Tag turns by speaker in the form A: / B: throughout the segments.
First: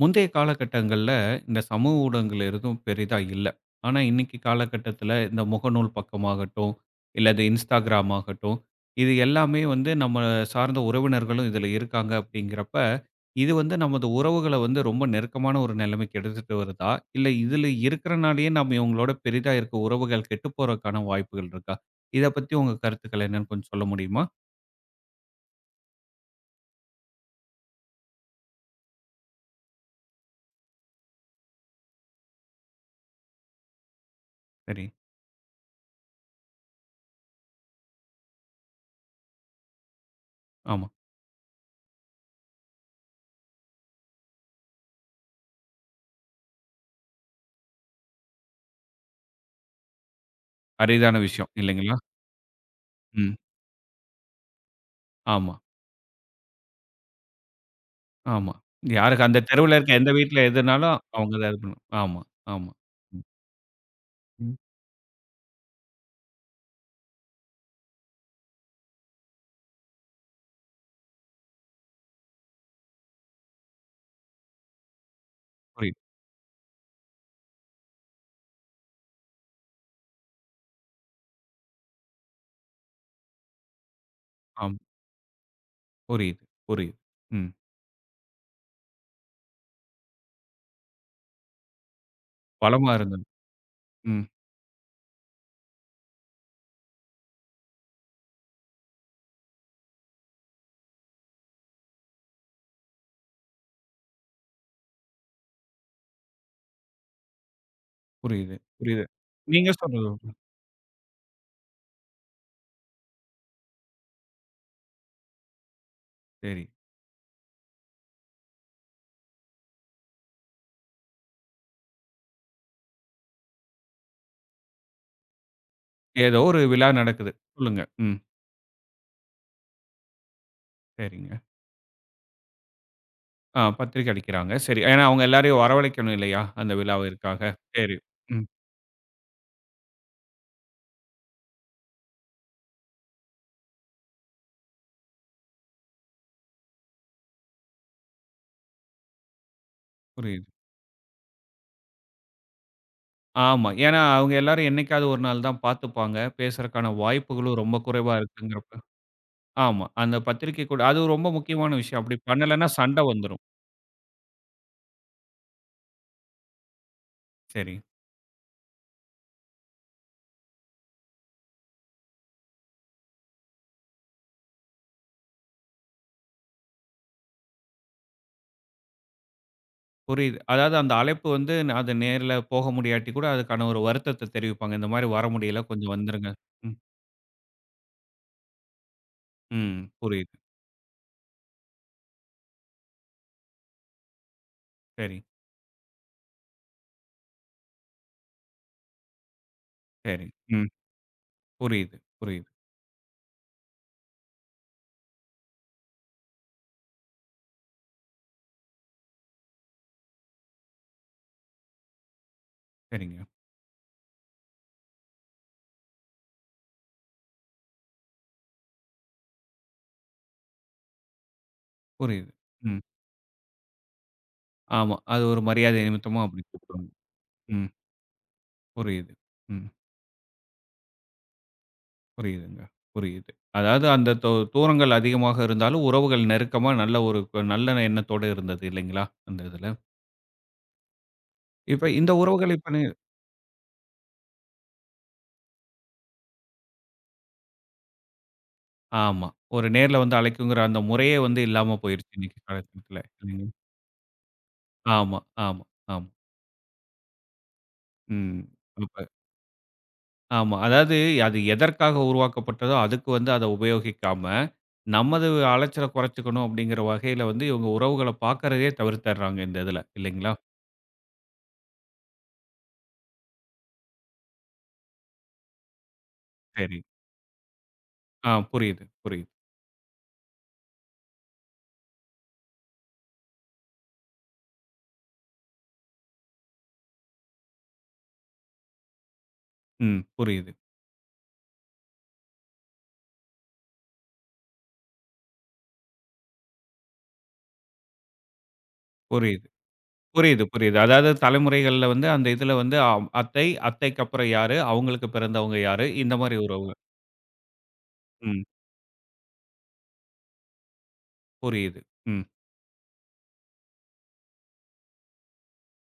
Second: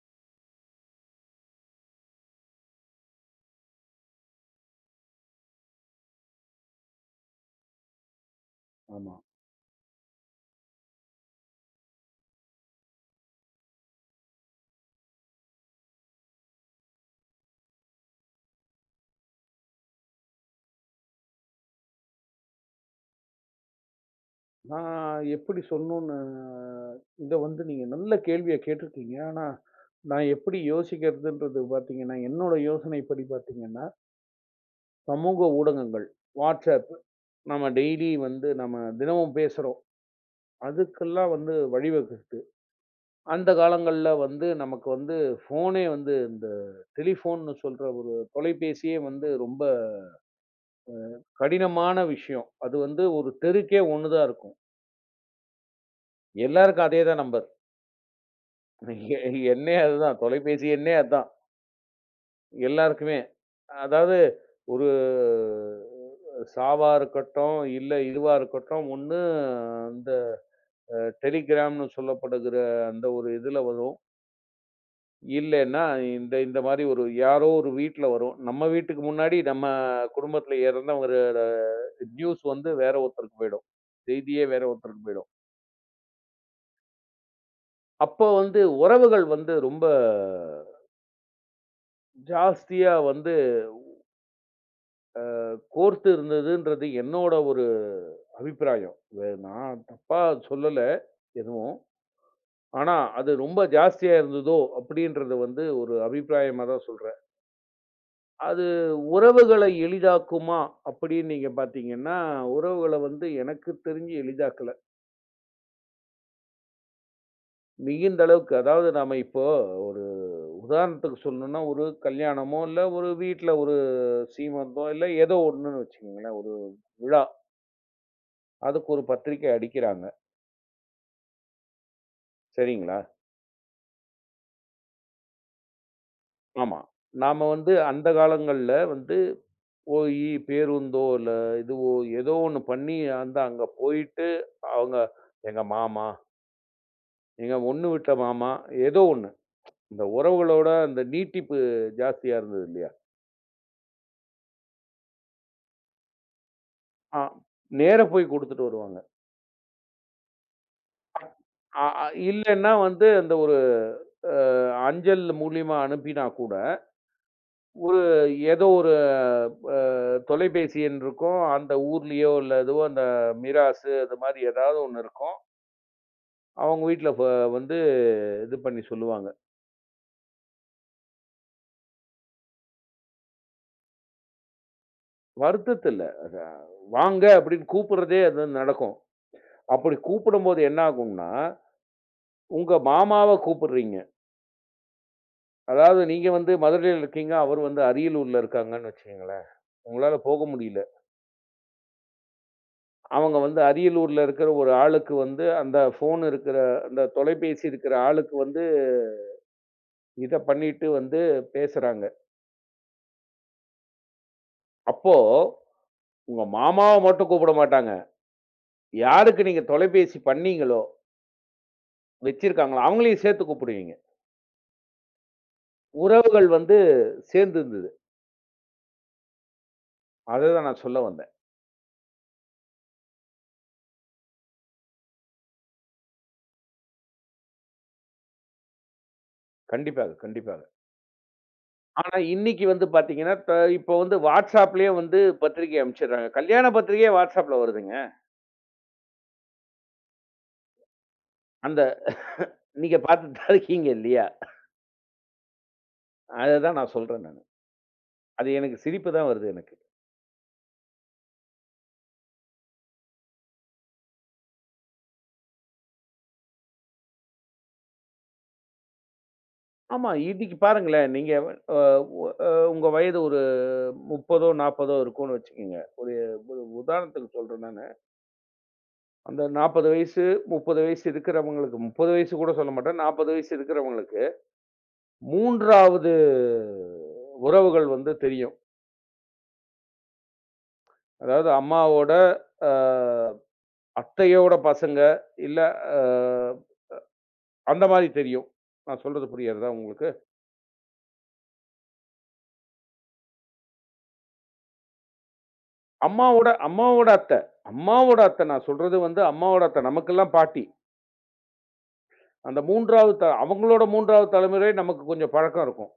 A: முந்தைய காலகட்டங்கள்ல இந்த சமூக ஊடகங்கள் எதுவும் பெரிதா இல்ல. ஆனா, இன்னைக்கு காலகட்டத்தில இந்த முகநூல் பக்கமாகட்டும், இல்ல இந்த Instagram ஆகட்டும், இது
B: ஆமா.
A: எல்லாமே வந்து நம்ம சார்ந்த உறவினர்களும் இதில இருக்காங்க அப்படிங்கிறப்ப, இது வந்து நமது உறவுகள வந்து ரொம்ப நெருக்கமான ஒரு நிலைமைக்கு எடுத்துட்டு வருதா? இல்ல இதில இருக்கிறனாலேயே நம்ம இவங்களோட பெரிதா இருக்க உறவுகள் கெட்டு போறதுக்கான வாய்ப்புகள் இருக்கா? இத பத்தி உங்க கருத்துக்கள் என்னன்னு கொஞ்சம் சொல்ல முடியுமா?
B: நான் எப்படி சொல்லணும்னு இத வந்து நீங்க நல்ல கேள்விய கேட்டிருக்கீங்க. ஆனா, நான் எப்படி யோசிக்கிறதுன்றது பார்த்தீங்கன்னா, என்னோட யோசனைப்படி பார்த்தீங்கன்னா,
A: சரி.
B: சமூக ஊடகங்கள், WhatsApp நம்ம டெய்லி வந்து நம்ம தினமும் பேசுறோம்.
A: ஆமா.
B: அதுக்கெல்லாம் வந்து வழிவகுக்குது. அந்த காலங்கள்ல வந்து நமக்கு வந்து ஃபோனே வந்து இந்த டெலிஃபோன்னு சொல்ற ஒரு தொலைபேசியே வந்து ரொம்ப
A: அரிதான விஷயம் இல்லைங்களா?
B: கடினமான விஷயம். அது வந்து ஒரு
A: ம்.
B: தெருக்கே ஒண்ணு தான் இருக்கும்.
A: ஆமா.
B: எல்லாருக்கும் அதே தான் நம்பர்.
A: ஆமா.
B: எ
A: யாருக்கு அந்த தெருவுல
B: எண்ணே
A: இருக்க எந்த
B: அதுதான்.
A: வீட்ல
B: தொலைபேசி எண்ணே
A: எதுனாலும்
B: அதான்.
A: அவங்க தான் இது பண்ணும். ஆமா, ஆமா.
B: எல்லாருக்குமே.
A: ம்,
B: அதாவது
A: ம்.
B: ஒரு சாவா இருக்கட்டும், இல்ல இதுவா இருக்கட்டும், ஒண்ணு இந்த டெலிகிராம்னு சொல்லப்படுகிற அந்த ஒரு இதுல வரும். இல்லன்னா,
A: புரியுது.
B: இந்த இந்த மாரி ஒரு யாரோ ஒரு வீட்ல வரும். நம்ம வீட்டுக்கு முன்னாடி நம்ம குடும்பத்துல இறந்தவங்களோட நியூஸ் வந்து வேற ஒருத்தருக்கு போயிடும். செய்தியே வேற
A: ஆமா.
B: ஒருத்தருக்கு போயிடும்.
A: புரியுது, புரியுது. ம்.
B: அப்போ வந்து உறவுகள் வந்து ரொம்ப
A: பலமா
B: ஜாஸ்தியா
A: இருந்தது.
B: வந்து
A: ம்.
B: கோர்த்து இருந்ததுன்றது என்னோட ஒரு அபிப்பிராயம். நான் தப்பா சொல்லல எதுவும். ஆனா, அது ரொம்ப ஜாஸ்தியா இருந்ததோ! அப்பிடின்றத வந்து ஒரு அபிப்பிராயமா தான் சொல்றேன்.
A: புரியுது,
B: அது
A: புரியுது.
B: உறவுகளை
A: நீங்க சொல்றது ஒண்ணு.
B: எளிதாக்குமா? அப்பிடின்னு நீங்க பார்த்தீங்கன்னா, உறவுகள வந்து எனக்கு தெரிஞ்சு எளிதாக்கல.
A: சரி.
B: மிகுந்த அளவுக்கு அதாவது நாம இப்போ ஒரு உதாரணத்துக்கு சொல்லணுன்னா, ஒரு கல்யாணமோ! இல்ல ஒரு வீட்ல ஒரு சீமந்தம், இல்ல ஏதோ ஒண்ணுன்னு வச்சுக்கங்களேன்.
A: ஏதோ
B: ஒரு
A: ஒரு விழா
B: விழா.
A: நடக்குது. சொல்லுங்க. ம்.
B: அதுக்கு ஒரு பத்திரிக்கை அடிக்கிறாங்க.
A: சரிங்க.
B: சரிங்களா?
A: ஆ பத்திரிக்கை அடிக்கிறாங்க. சரி. ஏன்னா அவங்க எல்லாரையும் வரவழைக்கணும் இல்லையா? அந்த
B: ஆமா.
A: விழாவிற்காக.
B: நாம வந்து
A: சரி.
B: அந்த
A: ம்.
B: காலங்கள்ல வந்து போயி பேருந்தோ, இல்ல இதுவோ ஏதோ ஒண்ணு பண்ணி அந்த அங்க போயிட்டு, அவங்க எங்க மாமா, எங்க ஒண்ணு விட்ட மாமா, ஏதோ ஒண்ணு. இந்த
A: புரியுது.
B: உறவுகளோட அந்த நீட்டிப்பு ஜாஸ்தியா இருந்தது இல்லையா?
A: ஆமா. ஏன்னா அவங்க எல்லாரும் என்னைக்காவது ஒரு நாள் தான் பார்த்துப்பாங்க. பேசுறக்கான
B: ஆ
A: வாய்ப்புகளும் ரொம்ப
B: நேரா
A: குறைவா
B: போய் குடுத்துட்டு
A: இருக்குங்கிறப்ப
B: வருவாங்க.
A: ஆமா. அந்த பத்திரிக்கை கூட அது ரொம்ப முக்கியமான
B: அ
A: விஷயம்.
B: அ
A: அப்படி பண்ணலன்னா
B: இல்லன்னா
A: சண்டை
B: வந்து அந்த
A: வந்துரும்.
B: ஒரு அ அஞ்சல் மூலியமா அனுப்பினா கூட,
A: சரி,
B: ஒரு ஏதோ ஒரு அ தொலைபேசி எண் இருக்கும். அந்த ஊர்லயோ, இல்ல எதுவோ அந்த மிராசு அது மாரி ஏதாவது ஒண்ணு இருக்கும். அவங்க வீட்ல வந்து இது பண்ணி சொல்லுவாங்க.
A: புரியுது. அதாவது அந்த அழைப்பு வந்து அது நேர்ல போக முடியாட்டி கூட அதுக்கான ஒரு வருத்தத்த தெரிவிப்பாங்க. இந்த மாரி வர முடியல கொஞ்சம்
B: வருத்தத்தில்ல.
A: வந்துருங்க.
B: அத
A: ம்,
B: வாங்க அப்படின்னு கூப்பிடுறதே அது நடக்கும்.
A: ம்.
B: அப்படி
A: புரியுது.
B: கூப்பிடும்போது என்ன ஆகும்னா, உங்க மாமாவ கூப்பிடுறீங்க.
A: சரி,
B: அதாவது நீங்க வந்து மதுரையில இருக்கீங்க, அவர் வந்து அரியலூர்ல இருக்காங்கன்னு வச்சுக்கங்களேன். உங்களால
A: சரி.
B: போக
A: ம்.
B: முடியல.
A: புரியுது, புரியுது.
B: அவங்க வந்து அரியலூர்ல இருக்கிற ஒரு ஆளுக்கு வந்து அந்த ஃபோன் இருக்கிற அந்த தொலைபேசி இருக்கிற ஆளுக்கு வந்து இத பண்ணிட்டு வந்து பேசுறாங்க.
A: சரிங்க.
B: அப்போ உங்க மாமாவ மட்டும் கூப்பிட மாட்டாங்க. யாருக்கு நீங்க தொலைபேசி பண்ணீங்களோ
A: புரியுது. ம்.
B: வச்சிருக்காங்களா அவங்களையும் சேர்த்து கூப்பிடுவீங்க.
A: ஆமா. அது ஒரு மரியாதை நிமித்தமா அப்படி
B: உறவுகள் வந்து
A: கூப்பிடுவாங்க.
B: சேர்ந்து
A: ம்.
B: இருந்தது.
A: புரியுது. ம்.
B: அததான் நான் சொல்ல வந்தேன்.
A: புரியுதுங்க. புரியுது. அதாவது அந்த தூரங்கள் அதிகமாக இருந்தாலும் உறவுகள் நெருக்கமா நல்ல ஒரு நல்ல எண்ணத்தோட இருந்தது இல்லைங்களா? அந்த இதுல.
B: கண்டிப்பாக, கண்டிப்பாக.
A: இப்ப இந்த
B: ஆனா
A: உறவுகள்
B: இன்னைக்கு
A: இப்ப
B: வந்து பார்த்தீங்கன்னா, இப்போ வந்து WhatsAppலயே வந்து பத்திரிக்கை அனுப்பிச்சுடுறாங்க. கல்யாண பத்திரிக்கையே WhatsAppல வருதுங்க.
A: ஆமா. ஒரு நேர்ல வந்து அழைக்குங்கிற அந்த முறையே வந்து இல்லாம
B: அந்த
A: போயிருச்சு இன்னைக்கு
B: நீங்க
A: காலகட்டத்துல.
B: பார்த்துட்டு
A: இல்லைங்களா?
B: தான் இருக்கீங்க இல்லையா?
A: ஆமா, ஆமா, ஆமா.
B: அததான் நான் சொல்றேன் நானு.
A: ம்.
B: அது எனக்கு
A: அப்ப
B: சிரிப்பு தான் வருது எனக்கு.
A: ஆமா. அதாவது அது எதற்காக உருவாக்கப்பட்டதோ அதுக்கு வந்து அத உபயோகிக்காம, நமது அலைச்சல குறைச்சுக்கணும் அப்படிங்கிற வகையில வந்து இவங்க உறவுகள பாக்கறதையே தவிர்த்தர்றாங்க இந்த இதுல.
B: ஆமா,
A: இல்லைங்களா?
B: இன்னைக்கு பாருங்களேன், நீங்க அ உ அ உங்க வயது ஒரு 30 40 இருக்கும்னு வச்சுக்கங்க. ஒரு
A: சரி.
B: உதாரணத்துக்கு சொல்றேன் நானு.
A: ஆ புரியுது, புரியுது.
B: அந்த 40 வயசு, 30 வயசு இருக்கிறவங்களுக்கு 30 வயசு கூட சொல்ல மாட்டேன். 40 வயசு இருக்கிறவங்களுக்கு 3வது உறவுகள் வந்து தெரியும்.
A: ம். புரியுது,
B: அதாவது அம்மாவோட அ அத்தையோட பசங்க, இல்ல அ அந்த மாரி தெரியும். நான் சொல்றது
A: புரியுது.
B: புரிகிறதா உங்களுக்கு?
A: புரியுது, புரியுது. அதாவது தலைமுறைகள்ல வந்து அந்த இதுல வந்து அத்தை, அத்தைக்கு அப்புறம் யாரு, அவங்களுக்கு பிறந்தவங்க யாரு, இந்த மாரி
B: அம்மாவோட
A: உறவுகள்.
B: அம்மாவோட அத்தை அம்மாவோட
A: ம்.
B: அத்தை நான் சொல்றது வந்து அம்மாவோட அத்தை. நமக்கெல்லாம் பாட்டி.
A: புரியுது. ம்.
B: அந்த 3வது அவங்களோட 3வது தலைமுறை நமக்கு கொஞ்சம் பழக்கம் இருக்கும்.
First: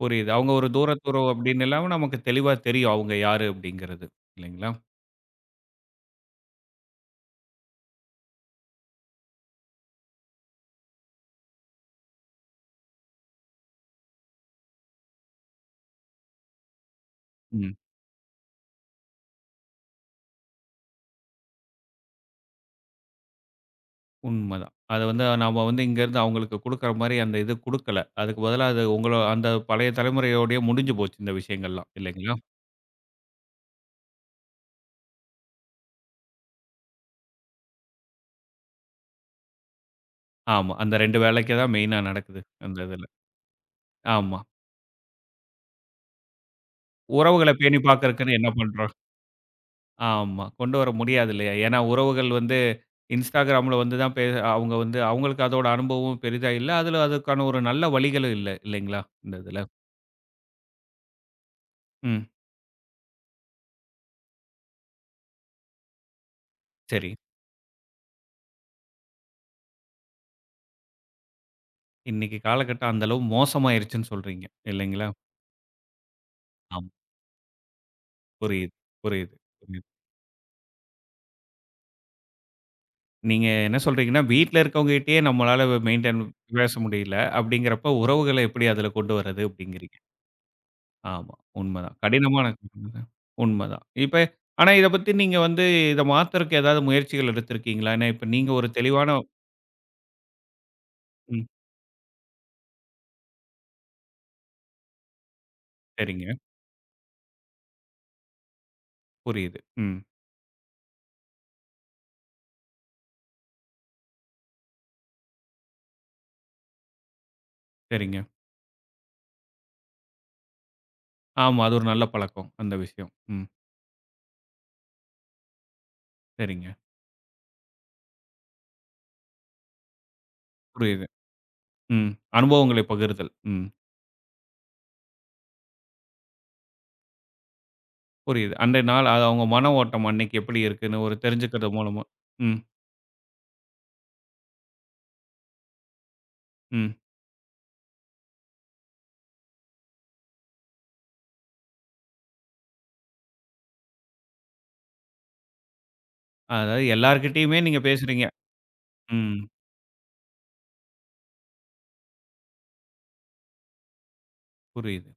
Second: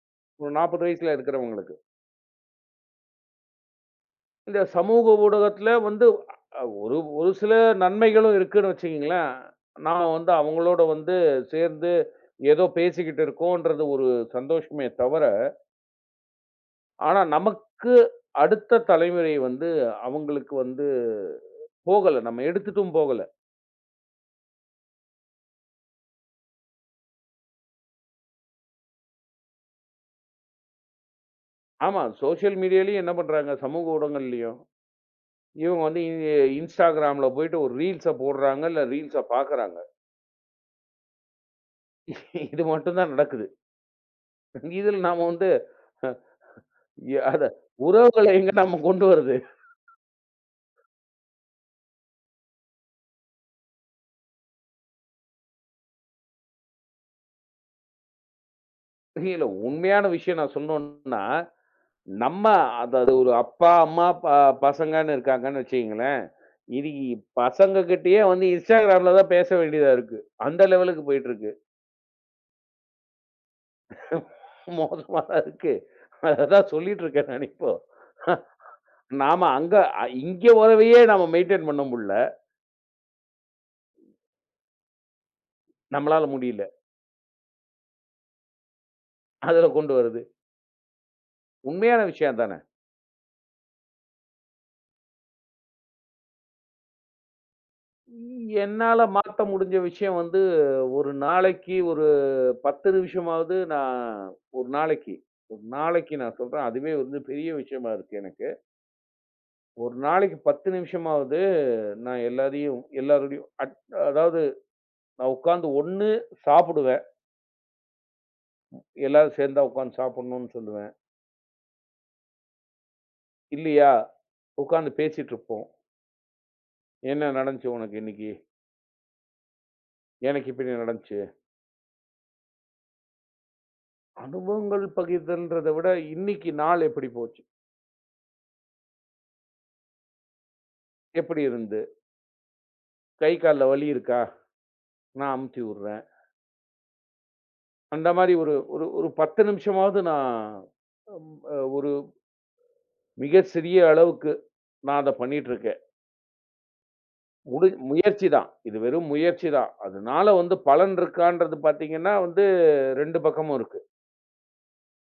A: புரியுது. அவங்க
B: ஒரு
A: ஒரு
B: 40 வயசுல
A: தூரத்துறவு அப்படின்னு
B: இருக்கிறவங்களுக்கு.
A: இல்லாம நமக்கு தெளிவா தெரியும் அவங்க யாரு அப்படிங்கிறது.
B: இந்த
A: இல்லைங்களா?
B: சமூக ஊடகத்தில வந்து அ ஒரு ஒரு சில நன்மைகளும் இருக்குன்னு வச்சுக்கங்களேன். நாம வந்து அவங்களோட வந்து சேர்ந்து ஏதோ பேசிக்கிட்டு இருக்கோன்றது ஒரு சந்தோஷமே தவிர, ஆனா
A: ம்.
B: நமக்கு அடுத்த தலைமுறை வந்து அவங்களுக்கு வந்து போகல. நம்ம எடுத்துட்டும் போகல.
A: உண்மதான். அத வந்து நாம வந்து இங்கருந்து அவங்களுக்கு குடுக்குற மாரி அந்த இது குடுக்கல. அதுக்கு பதிலா அது உங்கள அந்த பழைய தலைமுறையோடயே முடிஞ்சு போச்சு இந்த விஷயங்கள்லாம்.
B: ஆமா.
A: இல்லைங்களா?
B: சோசியல் மீடியாலயும் என்ன பண்றாங்க? சமூக ஊடகங்கள்லயும். இவங்க வந்து Instagramல போயிட்டு ஒரு ரீல்ஸ போடுறாங்க, இல்ல ரீல்ஸ பார்க்குறாங்க.
A: ஆமா. அந்த 2 வேலைக்கு தான் மெயினா நடக்குது.
B: இது
A: அந்த
B: மட்டும்
A: இதுல.
B: தான் நடக்குது.
A: ஆமா.
B: இதில நாம வந்து எ அத
A: உறவுகள பேணி
B: உறவுகள
A: பாக்கறக்குன்னு என்ன
B: எங்க நம்ம
A: பண்றோம்?
B: கொண்டு வரது?
A: ஆமா. கொண்டு வர முடியாது இல்லையா? ஏன்னா உறவுகள் வந்து Instagramல வந்து தான் அவங்க வந்து அவங்களுக்கு அதோட அனுபவமும் பெரிதா இல்ல. அதுல அதுக்கான ஒரு நல்ல வழிகளும் இல்ல. இல்லைங்களா? இந்த
B: இல்ல
A: இதுல.
B: உண்மையான விஷயம் நான் சொன்னோன்னா,
A: ம்.
B: நம்ம அதாவது ஒரு அப்பா, அம்மா, பசங்கன்னு இருக்காங்கன்னு வச்சுக்கங்களேன். இது
A: சரி.
B: பசங்ககிட்டயே வந்து Instagramல தான் பேச வேண்டியதா இருக்கு. அந்த லெவலுக்கு போயிட்டுருக்கு.
A: இன்னைக்கு காலகட்டம் அந்த அளவு மோசமாயிருச்சுன்னு சொல்றீங்க. இல்லைங்களா?
B: மோசமா தான் இருக்கு. அததான்
A: ஆமா.
B: சொல்லிட்டு இருக்கேன் நான் இப்போ.
A: புரியுது, புரியுது,
B: நாம அங்க
A: புரியுது.
B: அ இங்க உறவையே நாம மெயின்டெயின் பண்ண முடியல.
A: நீங்க என்ன சொல்றீங்கன்னா, வீட்ல இருக்கவங்ககிட்டயே நம்மளால மெயின்டெயின்
B: நம்மளால முடியல.
A: பேச முடியல. அப்படிங்கிறப்ப உறவுகள எப்படி அதுல கொண்டு வர்றது
B: அதுல கொண்டு
A: அப்படிங்கிறீங்க.
B: வருது.
A: ஆமா, உண்மதான்.
B: உண்மையான விஷயம்
A: கடினமான
B: அதானே!
A: உண்மதான். இப்ப ஆனா இத பத்தி நீங்க வந்து இத மாத்துறக்கு ஏதாவது முயற்சிகள் எடுத்திருக்கீங்களா? ஏன்னா இப்ப நீங்க ஒரு
B: என்னால
A: தெளிவான
B: மாத்த முடிஞ்ச விஷயம் வந்து, ஒரு
A: ம்.
B: நாளைக்கு ஒரு 10 நிமிஷமாவது நான் ஒரு நாளைக்கு ஒரு நாளைக்கு
A: சரிங்க.
B: நான் சொல்றேன். அதுவே வந்து பெரிய விஷயமா இருக்கு எனக்கு.
A: புரியுது.
B: ஒரு
A: ம்.
B: நாளைக்கு 10 நிமிஷமாவது நான் எல்லாரையும் எல்லாரோடையும் அதாவது நான் உட்கார்ந்து ஒண்ணு சாப்பிடுவேன்.
A: சரிங்க.
B: எல்லாரும் சேர்ந்தா உட்கார்ந்து சாப்பிடணும்னு சொல்லுவேன்.
A: ஆமா. அது ஒரு நல்ல பழக்கம். அந்த விஷயம். ம்.
B: இல்லையா, உட்கார்ந்து பேசிட்டு இருப்போம்.
A: சரிங்க.
B: "என்ன நடந்துச்சு உனக்கு இன்னைக்கு? எனக்கு இப்படி
A: புரியுது.
B: நடந்துச்சு."
A: ம். அனுபவங்களை பகிர்தல். ம்.
B: அனுபவங்கள் பகிர்தல்ன்றத விட, இன்னைக்கு நாள் எப்படி போச்சு?
A: புரியுது. அன்றைய நாள் அது அவங்க மன ஓட்டம் அன்னைக்கு எப்படி இருக்குன்னு ஒரு
B: எப்படி
A: தெரிஞ்சுக்கிறது
B: இருந்தது?
A: மூலமா. ம்,
B: கை கால்ல வலி இருக்கா? நான் அமுத்தி விடுறேன்.
A: ம்.
B: அந்த மாரி ஒரு ஒரு ஒரு 10 நிமிஷமாவது நான் ம் அ ஒரு மிக சிறிய அளவுக்கு நான் அத பண்ணிட்டுருக்கேன்.
A: அதாவது எல்லார்கிட்டயுமே நீங்க பேசுறீங்க.
B: முயற்சி தான். இது வெறும்
A: ம்.
B: முயற்சி தான். அதனால வந்து பலன் இருக்கான்றது பார்த்தீங்கன்னா வந்து 2 பக்கமும் இருக்கு.
A: புரியுது.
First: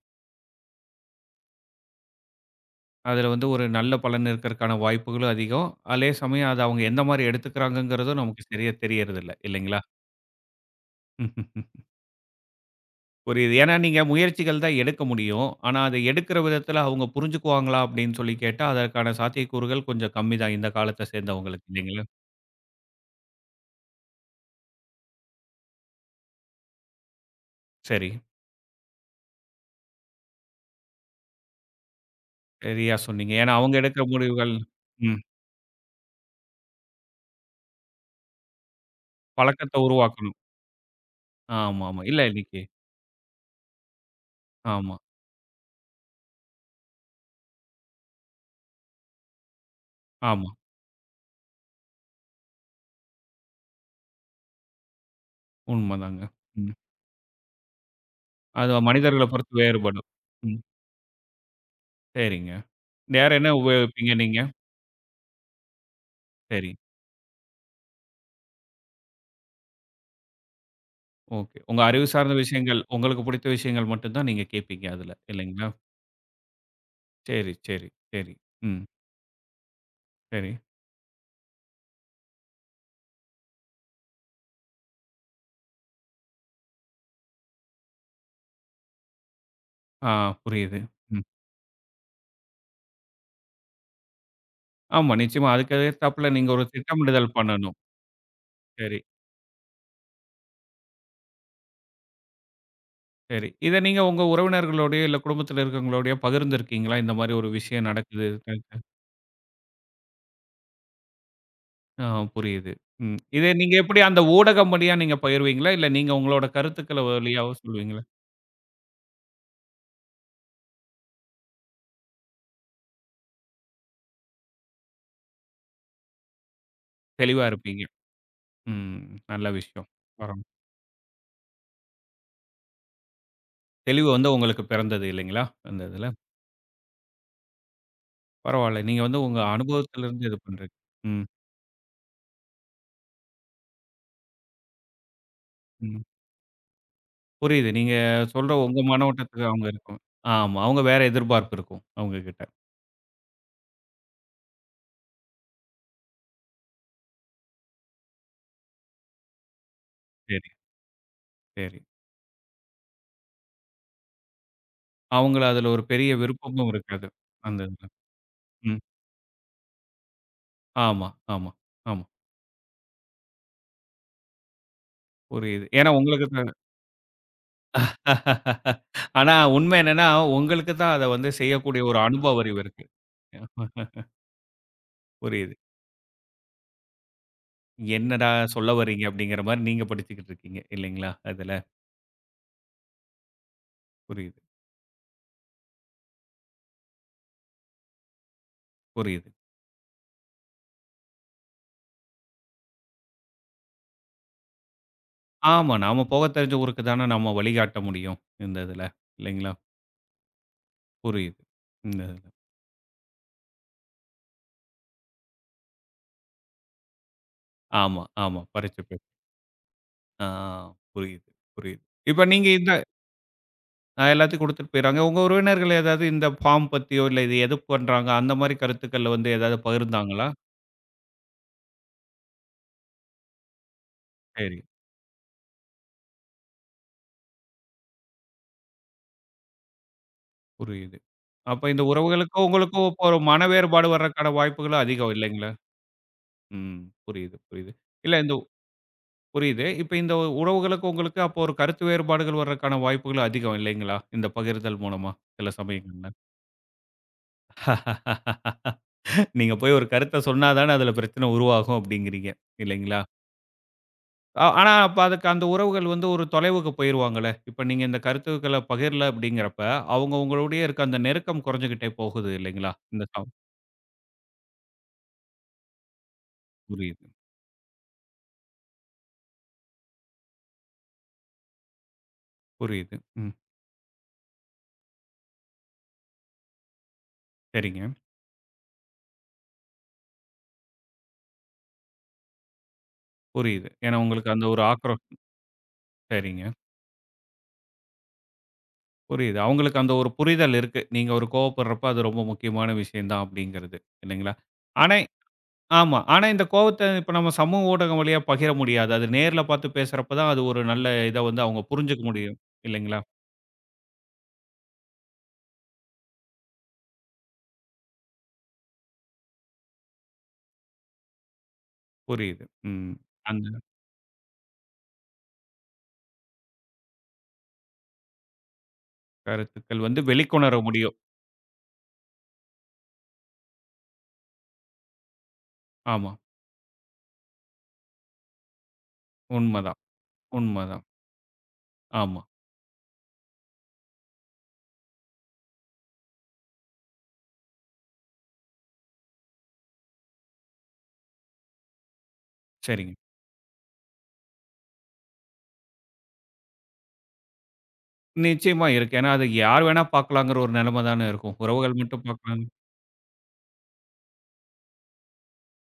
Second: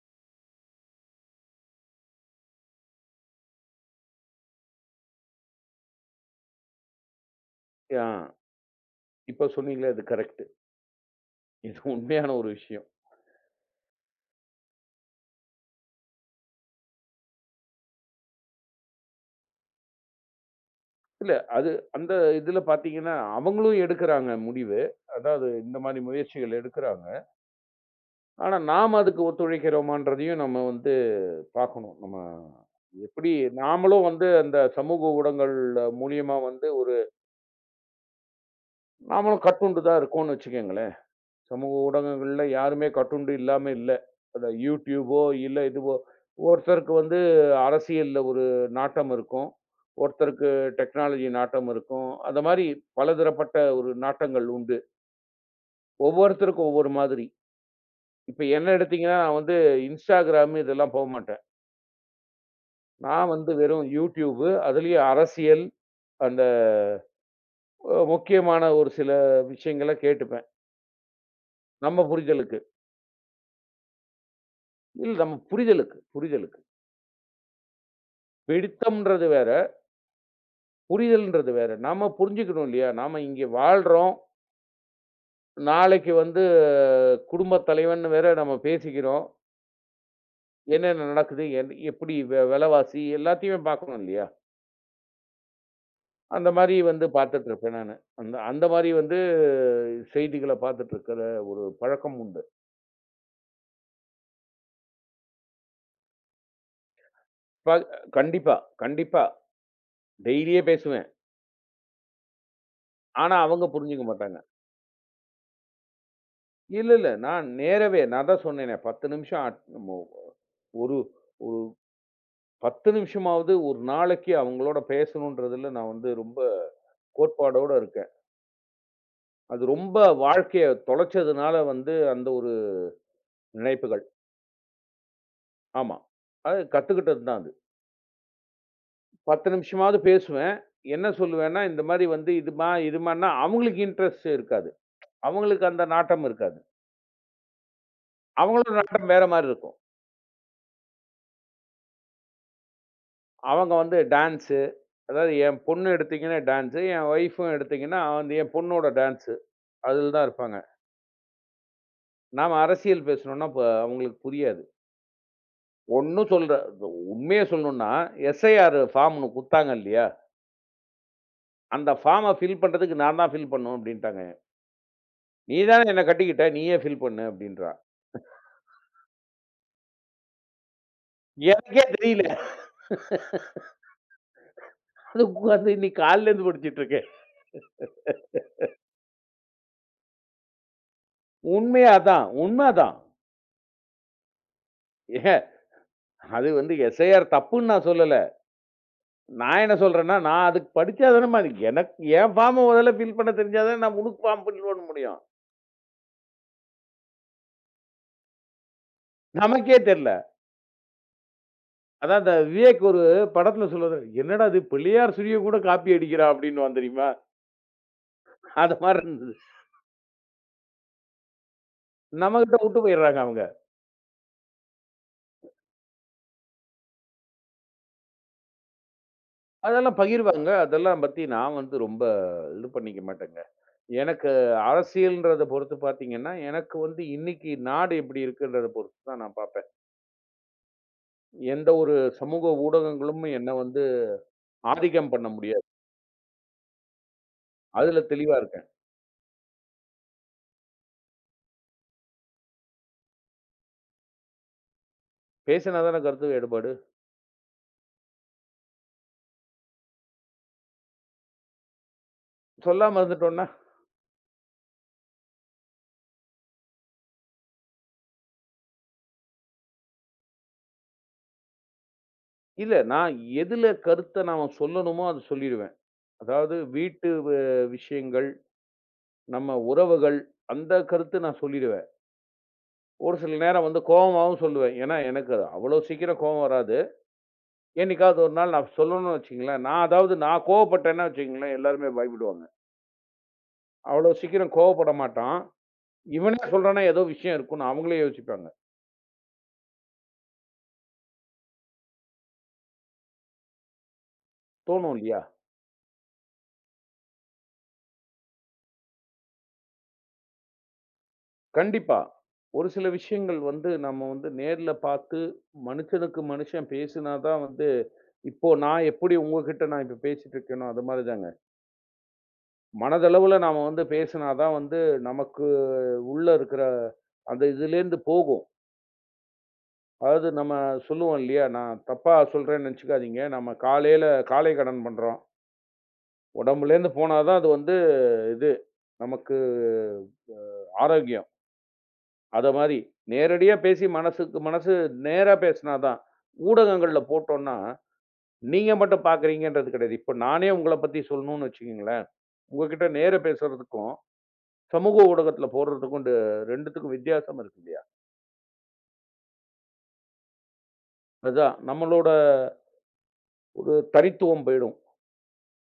A: அதுல வந்து ஒரு நல்ல பலன் இருக்கறக்கான வாய்ப்புகளும் அதிகம். அதே சமயம் அத அவங்க எந்த மாரி
B: ஆ
A: எடுத்துக்கிறாங்கங்கிறதும் நமக்கு சரியா தெரியறதில்ல
B: இப்ப
A: இல்லைங்களா?
B: சொன்னீங்களே அது கரெக்ட்டு.
A: ம், ம்,
B: இது
A: ம்.
B: உண்மையான ஒரு விஷயம்.
A: புரியுது. ஏன்னா நீங்க முயற்சிகள் தான் எடுக்க முடியும். ஆனா அத எடுக்கிற விதத்துல அவங்க புரிஞ்சுக்குவாங்களா அப்படின்னு சொல்லி கேட்டா, அதற்கான சாத்தியக்கூறுகள் கொஞ்சம் கம்மி தான் இந்த காலத்த
B: இல்ல
A: சேர்ந்தவங்களுக்கு
B: அது
A: இல்லைங்களா?
B: அந்த இதுல பார்த்தீங்கன்னா, அவங்களும் எடுக்குறாங்க முடிவு. அதாவது இந்த மாரி முயற்சிகள் எடுக்குறாங்க.
A: சரி.
B: ஆனா நாம அதுக்கு ஒத்துழைக்கிறோமான்றதையும் நம்ம வந்து பார்க்கணும். நம்ம
A: சரியா
B: எப்படி
A: சொன்னீங்க. ஏன்னா அவங்க எடுக்கிற
B: நாமளும் வந்து
A: முடிவுகள்
B: அந்த சமூக
A: ம்.
B: ஊடகங்கள் மூலியமா வந்து ஒரு நாமளும் கட்டுண்டு
A: பழக்கத்த
B: தான் இருக்கோம்னு
A: உருவாக்கணும்.
B: வச்சுக்கங்களேன். சமூக
A: ஆமாமா. இல்ல
B: ஊடகங்கள்ல
A: இன்னைக்கு
B: யாருமே கட்டுண்டு இல்லாம இல்ல. அந்த
A: ஆமா,
B: YouTubeஓ இல்ல இதுவோ ஒருத்தருக்கு வந்து அரசியல்ல ஒரு நாட்டம் இருக்கும். ஒருத்தருக்கு
A: ஆமா.
B: டெக்னாலஜி நாட்டம் இருக்கும். அந்த மாரி பலதரப்பட்ட ஒரு நாட்டங்கள் உண்டு.
A: உண்மதாங்க.
B: ஒவ்வொருத்தருக்கும்
A: ம்.
B: ஒவ்வொரு மாதிரி. இப்ப என்ன
A: அது
B: எடுத்தீங்கன்னா,
A: மனிதர்கள
B: நான்
A: பொறுத்து
B: வந்து
A: வேறுபடும்.
B: Instagram
A: ம்.
B: இதெல்லாம் போமாட்டேன்.
A: சரிங்க.
B: நான்
A: வேற என்ன
B: வந்து வெறும்
A: உபயோகிப்பீங்க நீங்க?
B: YouTube, அதுலயும் அரசியல் அ
A: சரி.
B: அ முக்கியமான ஒரு சில விஷயங்கள கேட்டுப்பேன்.
A: ஓகே. உங்க அறிவு
B: நம்ம
A: சார்ந்த
B: புரிதலுக்கு.
A: விஷயங்கள், உங்களுக்கு பிடித்த விஷயங்கள் மட்டும் தான் நீங்க கேட்பீங்க அதுல.
B: இல்ல நம்ம
A: இல்லைங்களா?
B: புரிதலுக்கு, புரிதலுக்கு.
A: சரி, சரி, சரி. ம்.
B: பிடித்தம்ன்றது வேற,
A: சரி.
B: புரிதல்ன்றது வேற. நாம புரிஞ்சுக்கணும் இல்லையா? நாம இங்க வாழ்றோம். நாளைக்கு வந்து குடும்பத் தலைவன்னு வேற நம்ம பேசிக்கிறோம்.
A: ஆ புரியுது.
B: என்னென்ன
A: ம்.
B: நடக்குது? எப்படி வெலவாசி எல்லாத்தையுமே பார்க்கணும் இல்லையா?
A: ஆமா, நிச்சயமா. அதுக்கு எதிர்த்தாப்புல
B: அந்த
A: நீங்க ஒரு
B: மாரி வந்து
A: திட்டமிடுதல்
B: பார்த்துட்டுருப்பேன்
A: பண்ணணும்.
B: நானு. அந்த அந்த மாரி
A: சரி,
B: வந்து செய்திகள பார்த்துட்டுருக்கிற ஒரு பழக்கம் உண்டு.
A: சரி. இத நீங்க உங்க உறவினர்களோடயோ, இல்ல குடும்பத்தில இருக்கிறவங்களோடயோ பகிர்ந்திருக்கீங்களா? இந்த மாரி ஒரு
B: ப
A: விஷயம் நடக்குது.
B: கண்டிப்பா, கண்டிப்பா. டெய்லியே பேசுவேன்.
A: ஆ புரியுது. ம்.
B: ஆனா
A: இத
B: அவங்க
A: நீங்க எப்படி
B: புரிஞ்சுக்க
A: அந்த
B: மாட்டாங்க.
A: ஊடகம் வழியா நீங்க பகிர்வீங்களா? இல்ல நீங்க உங்களோட
B: இல்ல,
A: கருத்துக்கள
B: இல்ல. நான்
A: வழியாவோ
B: நேரவே
A: சொல்லுவீங்களா?
B: நான் தான் சொன்னேனே 10 நிமிஷம் அட் மு ஒரு ஒரு 10 நிமிஷமாவது ஒரு நாளைக்கு அவங்களோட பேசணுன்றதுல நான் வந்து ரொம்ப
A: தெளிவா
B: கோட்பாடோட
A: இருப்பீங்க.
B: இருக்கேன்.
A: ம். நல்ல
B: அது
A: விஷயம்.
B: ரொம்ப
A: பரம்
B: வாழ்க்கைய தொலைச்சதுனால வந்து அந்த ஒரு நினைப்புகள்.
A: தெளிவு வந்து உங்களுக்கு பிறந்தது இல்லைங்களா? அந்த
B: ஆமா.
A: இதுல.
B: அது கத்துக்கிட்டது தான் அது.
A: பரவால்ல. நீங்க வந்து உங்க
B: 10 நிமிஷமாவது
A: அனுபவத்திலிருந்து இது
B: பேசுவேன்.
A: பண்றீங்க.
B: என்ன
A: ம்,
B: சொல்லுவேன்னா, இந்த மாரி வந்து இதுமா இதுமான்னா, அவங்களுக்கு இன்ட்ரெஸ்ட் இருக்காது. அவங்களுக்கு அந்த
A: ம்.
B: நாட்டம் இருக்காது.
A: புரியுது. நீங்க சொல்ற
B: அவங்களோட
A: உங்க
B: நாட்டம் வேற
A: மனோட்டத்துக்கு
B: மாரி
A: அவங்க
B: இருக்கும்.
A: இருக்கும். ஆமா. அவங்க வேற எதிர்பார்ப்பு இருக்கும் அவங்க கிட்ட.
B: அவங்க வந்து டான்ஸு. அதாவது என் பொண்ணு எடுத்தீங்கன்னா டான்ஸு, என் ஒய்ஃபும் எடுத்தீங்கன்னா, வந்து என் பொண்ணோட டான்ஸு. அதில தான்
A: சரி,
B: இருப்பாங்க.
A: சரி.
B: நாம அரசியல் பேசணும்னா, இப்ப அவங்களுக்கு புரியாது.
A: அவங்கள அதுல ஒரு பெரிய
B: ஒண்ணும் சொல்ற
A: விருப்பமும் இருக்காது.
B: உண்மைய
A: அந்த இதுல.
B: சொல்லணும்னா, எஸ்ஐஆர்
A: ம்.
B: ஃபார்ம் ஒண்ணு குடுத்தாங்க இல்லையா?
A: ஆமா, ஆமா,
B: அந்த
A: ஆமா.
B: ஃபார்ம ஃபில் பண்றதுக்கு நான் தான் ஃபில் பண்ணணும் அப்டின்ட்டாங்க. "நீ
A: புரியுது.
B: தானே
A: ஏன்னா
B: என்ன
A: உங்களுக்கு
B: கட்டிக்கிட்ட, நீயே ஃபில் பண்ணு" அப்டின்றா.
A: ஆனா, உண்மை என்னன்னா, உங்களுக்கு தான் அத வந்து செய்யக்கூடிய
B: எனக்கே
A: ஒரு
B: தெரியல.
A: அனுபவ அறிவு இருக்கு.
B: அது
A: புரியுது.
B: உட்கார்ந்து இன்னைக்கு காலையிலேருந்து படிச்சுட்டு இருக்கேன்.
A: என்னடா சொல்ல வர்றீங்க அப்படிங்கிற மாரி நீங்க படிச்சுக்கிட்டு இருக்கீங்க இல்லைங்களா? அதுல.
B: உண்மையா அதான். உண்ம அதான்.
A: புரியுது,
B: ஏங்க அது வந்து எஸ்ஐஆர் தப்புன்னு நான் சொல்லல.
A: புரியுது.
B: நான் என்ன சொல்றேன்னா, நான் அதுக்கு படிச்சா தானேம்மா அது எனக்கு என் ஃபார்ம முதல்ல ஃபில் பண்ண தெரிஞ்சா தானே நான் உனக்கு ஃபார்ம் ஃபில் பண்ண முடியும்.
A: ஆமா, நாம போக தெரிஞ்ச ஊருக்கு தானே நம்ம வழிகாட்ட முடியும். இந்த இதுல. இல்லைங்களா?
B: நமக்கே தெரியல.
A: புரியுது. இந்த
B: அதான்
A: இதுல.
B: அந்த விவேக் ஒரு படத்துல சொல்லுவாரு, "என்னடா இது பிள்ளையார் சுழிய கூட காப்பி அடிக்கிறா" அப்படின்னுவான் தெரியுமா?
A: ஆமா, ஆமா.
B: அது
A: பரிட்சை
B: மாரி
A: பேப்பர்.
B: இருந்தது.
A: ஆ புரியுது, புரியுது. இப்ப நீங்க
B: நம்மகிட்ட
A: இந்த
B: வுட்டு போயிடுறாங்க அவங்க.
A: எல்லாத்தையும் குடுத்துட்டு போயிறாங்க. உங்க உறவினர்கள் ஏதாவது இந்த ஃபார்ம் பத்தியோ, இல்ல இது எது பண்றாங்க அந்த மாரி கருத்துக்கள்ல வந்து ஏதாவது
B: அதெல்லாம்
A: பகிர்ந்தாங்களா?
B: பகிர்வாங்க. அதெல்லாம் பத்தி நான் வந்து ரொம்ப இது பண்ணிக்க மாட்டேங்க. எனக்கு
A: சரி.
B: அரசியல்ன்றத பொறுத்து பார்த்தீங்கன்னா, எனக்கு வந்து இன்னைக்கு நாடு எப்படி இருக்குன்றத பொறுத்து தான் நான் பார்ப்பேன்.
A: புரியுது. அப்ப
B: எந்த
A: இந்த
B: ஒரு
A: உறவுகளுக்கும்,
B: சமூக
A: உங்களுக்கும் இப்போ ஒரு
B: ஊடகங்களும்
A: மன
B: என்ன வந்து
A: வேறுபாடு வர்றக்கான வாய்ப்புகளும்
B: ஆதிக்கம்
A: அதிகம்
B: பண்ண
A: இல்லைங்களா?
B: முடியாது.
A: ம். புரியுது, புரியுது.
B: அதுல
A: இல்ல இந்த
B: தெளிவா இருக்கேன்.
A: புரியுது. இப்ப இந்த உறவுகளுக்கு உங்களுக்கு அப்போ ஒரு கருத்து வேறுபாடுகள் வர்றக்கான வாய்ப்புகளும் அதிகம் இல்லைங்களா? இந்த பகிர்தல் மூலமா சில
B: பேசினா தானே
A: சமயங்கள்ல.
B: கருத்து வேறுபாடு.
A: நீங்க போய் ஒரு கருத்த சொன்னா தானே அதில பிரச்சனை உருவாகும் அப்டிங்கிறீங்க.
B: சொல்லாம
A: இல்லைங்களா?
B: இருந்துட்டோம்னா,
A: ஆனா அப்ப அதுக்கு அந்த உறவுகள் வந்து ஒரு தொலைவுக்கு போயிருவாங்கல்ல. இப்ப நீங்க இந்த கருத்துக்கள பகிரல அப்டிங்கிறப்ப, அவங்க உங்களுடைய இருக்க அந்த நெருக்கம் குறைஞ்சுகிட்டே போகுது இல்லைங்களா?
B: இல்ல
A: இந்த
B: நான் எதுல கருத்த நாம சொல்லணுமோ அத சொல்லிருவேன். அதாவது
A: புரியுது.
B: வீட்டு விஷயங்கள், நம்ம உறவுகள் அந்த கருத்து நான் சொல்லிருவேன்.
A: புரியுது.
B: ஒரு
A: ம்.
B: சில நேரம் வந்து கோவமாவும் சொல்லுவேன். ஏன்னா, எனக்கு அது அவ்வளோ சீக்கிரம் கோவம் வராது.
A: சரிங்க.
B: என்னைக்காவது ஒரு நாள் நான் சொல்லணும்னு வச்சுக்கங்களேன், நான் அதாவது நான் கோவப்பட்டேன்னா வச்சுக்கங்களேன், எல்லாருமே பயப்படுவாங்க.
A: புரியுது. ஏன்னா
B: அவ்வளோ
A: உங்களுக்கு அந்த
B: சீக்கிரம்
A: ஒரு
B: கோவப்பட மாட்டான். இவனே
A: சரிங்க.
B: சொல்றான்னா ஏதோ விஷயம் இருக்குன்னு அவங்களே யோசிப்பாங்க.
A: புரியுது. அவங்களுக்கு அந்த ஒரு புரிதல் இருக்கு. நீங்க ஒரு கோவப்படுறப்ப அது ரொம்ப முக்கியமான விஷயம் தான் அப்படிங்கிறது. இல்லைங்களா?
B: தோணும்
A: ஆனா
B: இல்லையா?
A: ஆமா. ஆனா இந்த கோவத்த இப்ப நம்ம சமூக ஊடகம் வழியா பகிர முடியாது. அது நேர்ல பார்த்து பேசுறப்ப தான் அது ஒரு நல்ல இத வந்து அவங்க
B: கண்டிப்பா.
A: புரிஞ்சுக்க முடியும்.
B: ஒரு சில
A: இல்லைங்களா?
B: விஷயங்கள் வந்து நம்ம வந்து நேர்ல பார்த்து, மனுஷனுக்கு மனுஷன் பேசினா தான் வந்து இப்போ நான் எப்படி உங்ககிட்ட நான் இப்ப பேசிட்டு இருக்கேனோ, அது மாரி தாங்க.
A: புரியுது. ம்.
B: மனதளவுல
A: அந்த
B: நாம வந்து பேசினா தான் வந்து நமக்கு உள்ள இருக்கிற அந்த இதுலேருந்து போகும்.
A: கருத்துக்கள் வந்து
B: அதாவது நம்ம
A: வெளிக்கொணர முடியும்.
B: சொல்லுவோம் இல்லையா, நான் தப்பா சொல்றேன்னு நெனச்சுக்காதீங்க. நம்ம காலையில காலை கடன் பண்றோம்.
A: ஆமா.
B: உடம்புலேருந்து போனா தான் அது வந்து இது நமக்கு
A: உண்மதான், உண்மதான்.
B: ஆரோக்கியம்.
A: ஆமா.
B: அத மாரி. நேரடியா பேசி மனசுக்கு மனசு நேரா பேசினா தான். ஊடகங்கள்ல போட்டோம்ன்னா, நீங்க மட்டும் பார்க்குறீங்கன்றது கிடையாது. இப்ப நானே உங்கள பத்தி சொல்லணும்னு வச்சுக்கங்களேன், உங்ககிட்ட
A: சரிங்க.
B: நேரா பேசுறதுக்கும், சமூக ஊடகத்துல போடுறதுக்கும் 2த்துக்கும் வித்தியாசம் இருக்கு இல்லையா?
A: நிச்சயமா இருக்கு. ஏன்னா, அது யார் வேணா பார்க்கலாங்கிற ஒரு நிலைமை தானே இருக்கும்.
B: அதுதான்
A: உறவுகள் மட்டும்
B: நம்மளோட
A: பார்க்கலாம்
B: ஒரு தனித்துவம் போயிடும்.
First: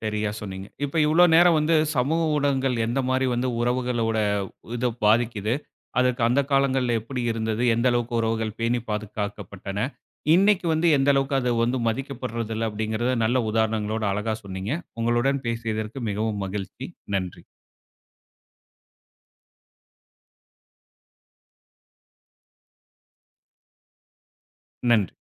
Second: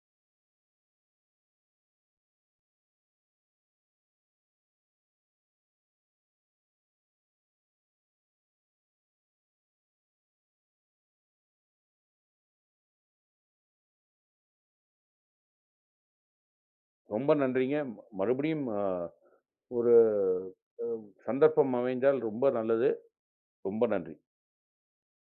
A: சரியா சொன்னீங்க. இப்ப இவ்ளோ நேரம் வந்து சமூக ஊடகங்கள் எந்த மாரி வந்து உறவுகளோட இத பாதிக்குது? அதுக்கு அந்த காலங்கள்ல எப்படி இருந்தது? எந்த அளவுக்கு உறவுகள் பேணி பாதுகாக்கப்பட்டன? இன்னைக்கு வந்து எந்த அளவுக்கு அது வந்து மதிக்கப்படுறதில்ல அப்படிங்கிறத நல்ல உதாரணங்களோட அழகா சொன்னீங்க. உங்களுடன் பேசியதற்கு மிகவும் மகிழ்ச்சி.
B: ரொம்ப
A: நன்றி.
B: நன்றிங்க. மறுபடியும் ஒரு சந்தர்ப்பம் அமைந்தால் ரொம்ப நல்லது. ரொம்ப நன்றி.
A: நன்றி.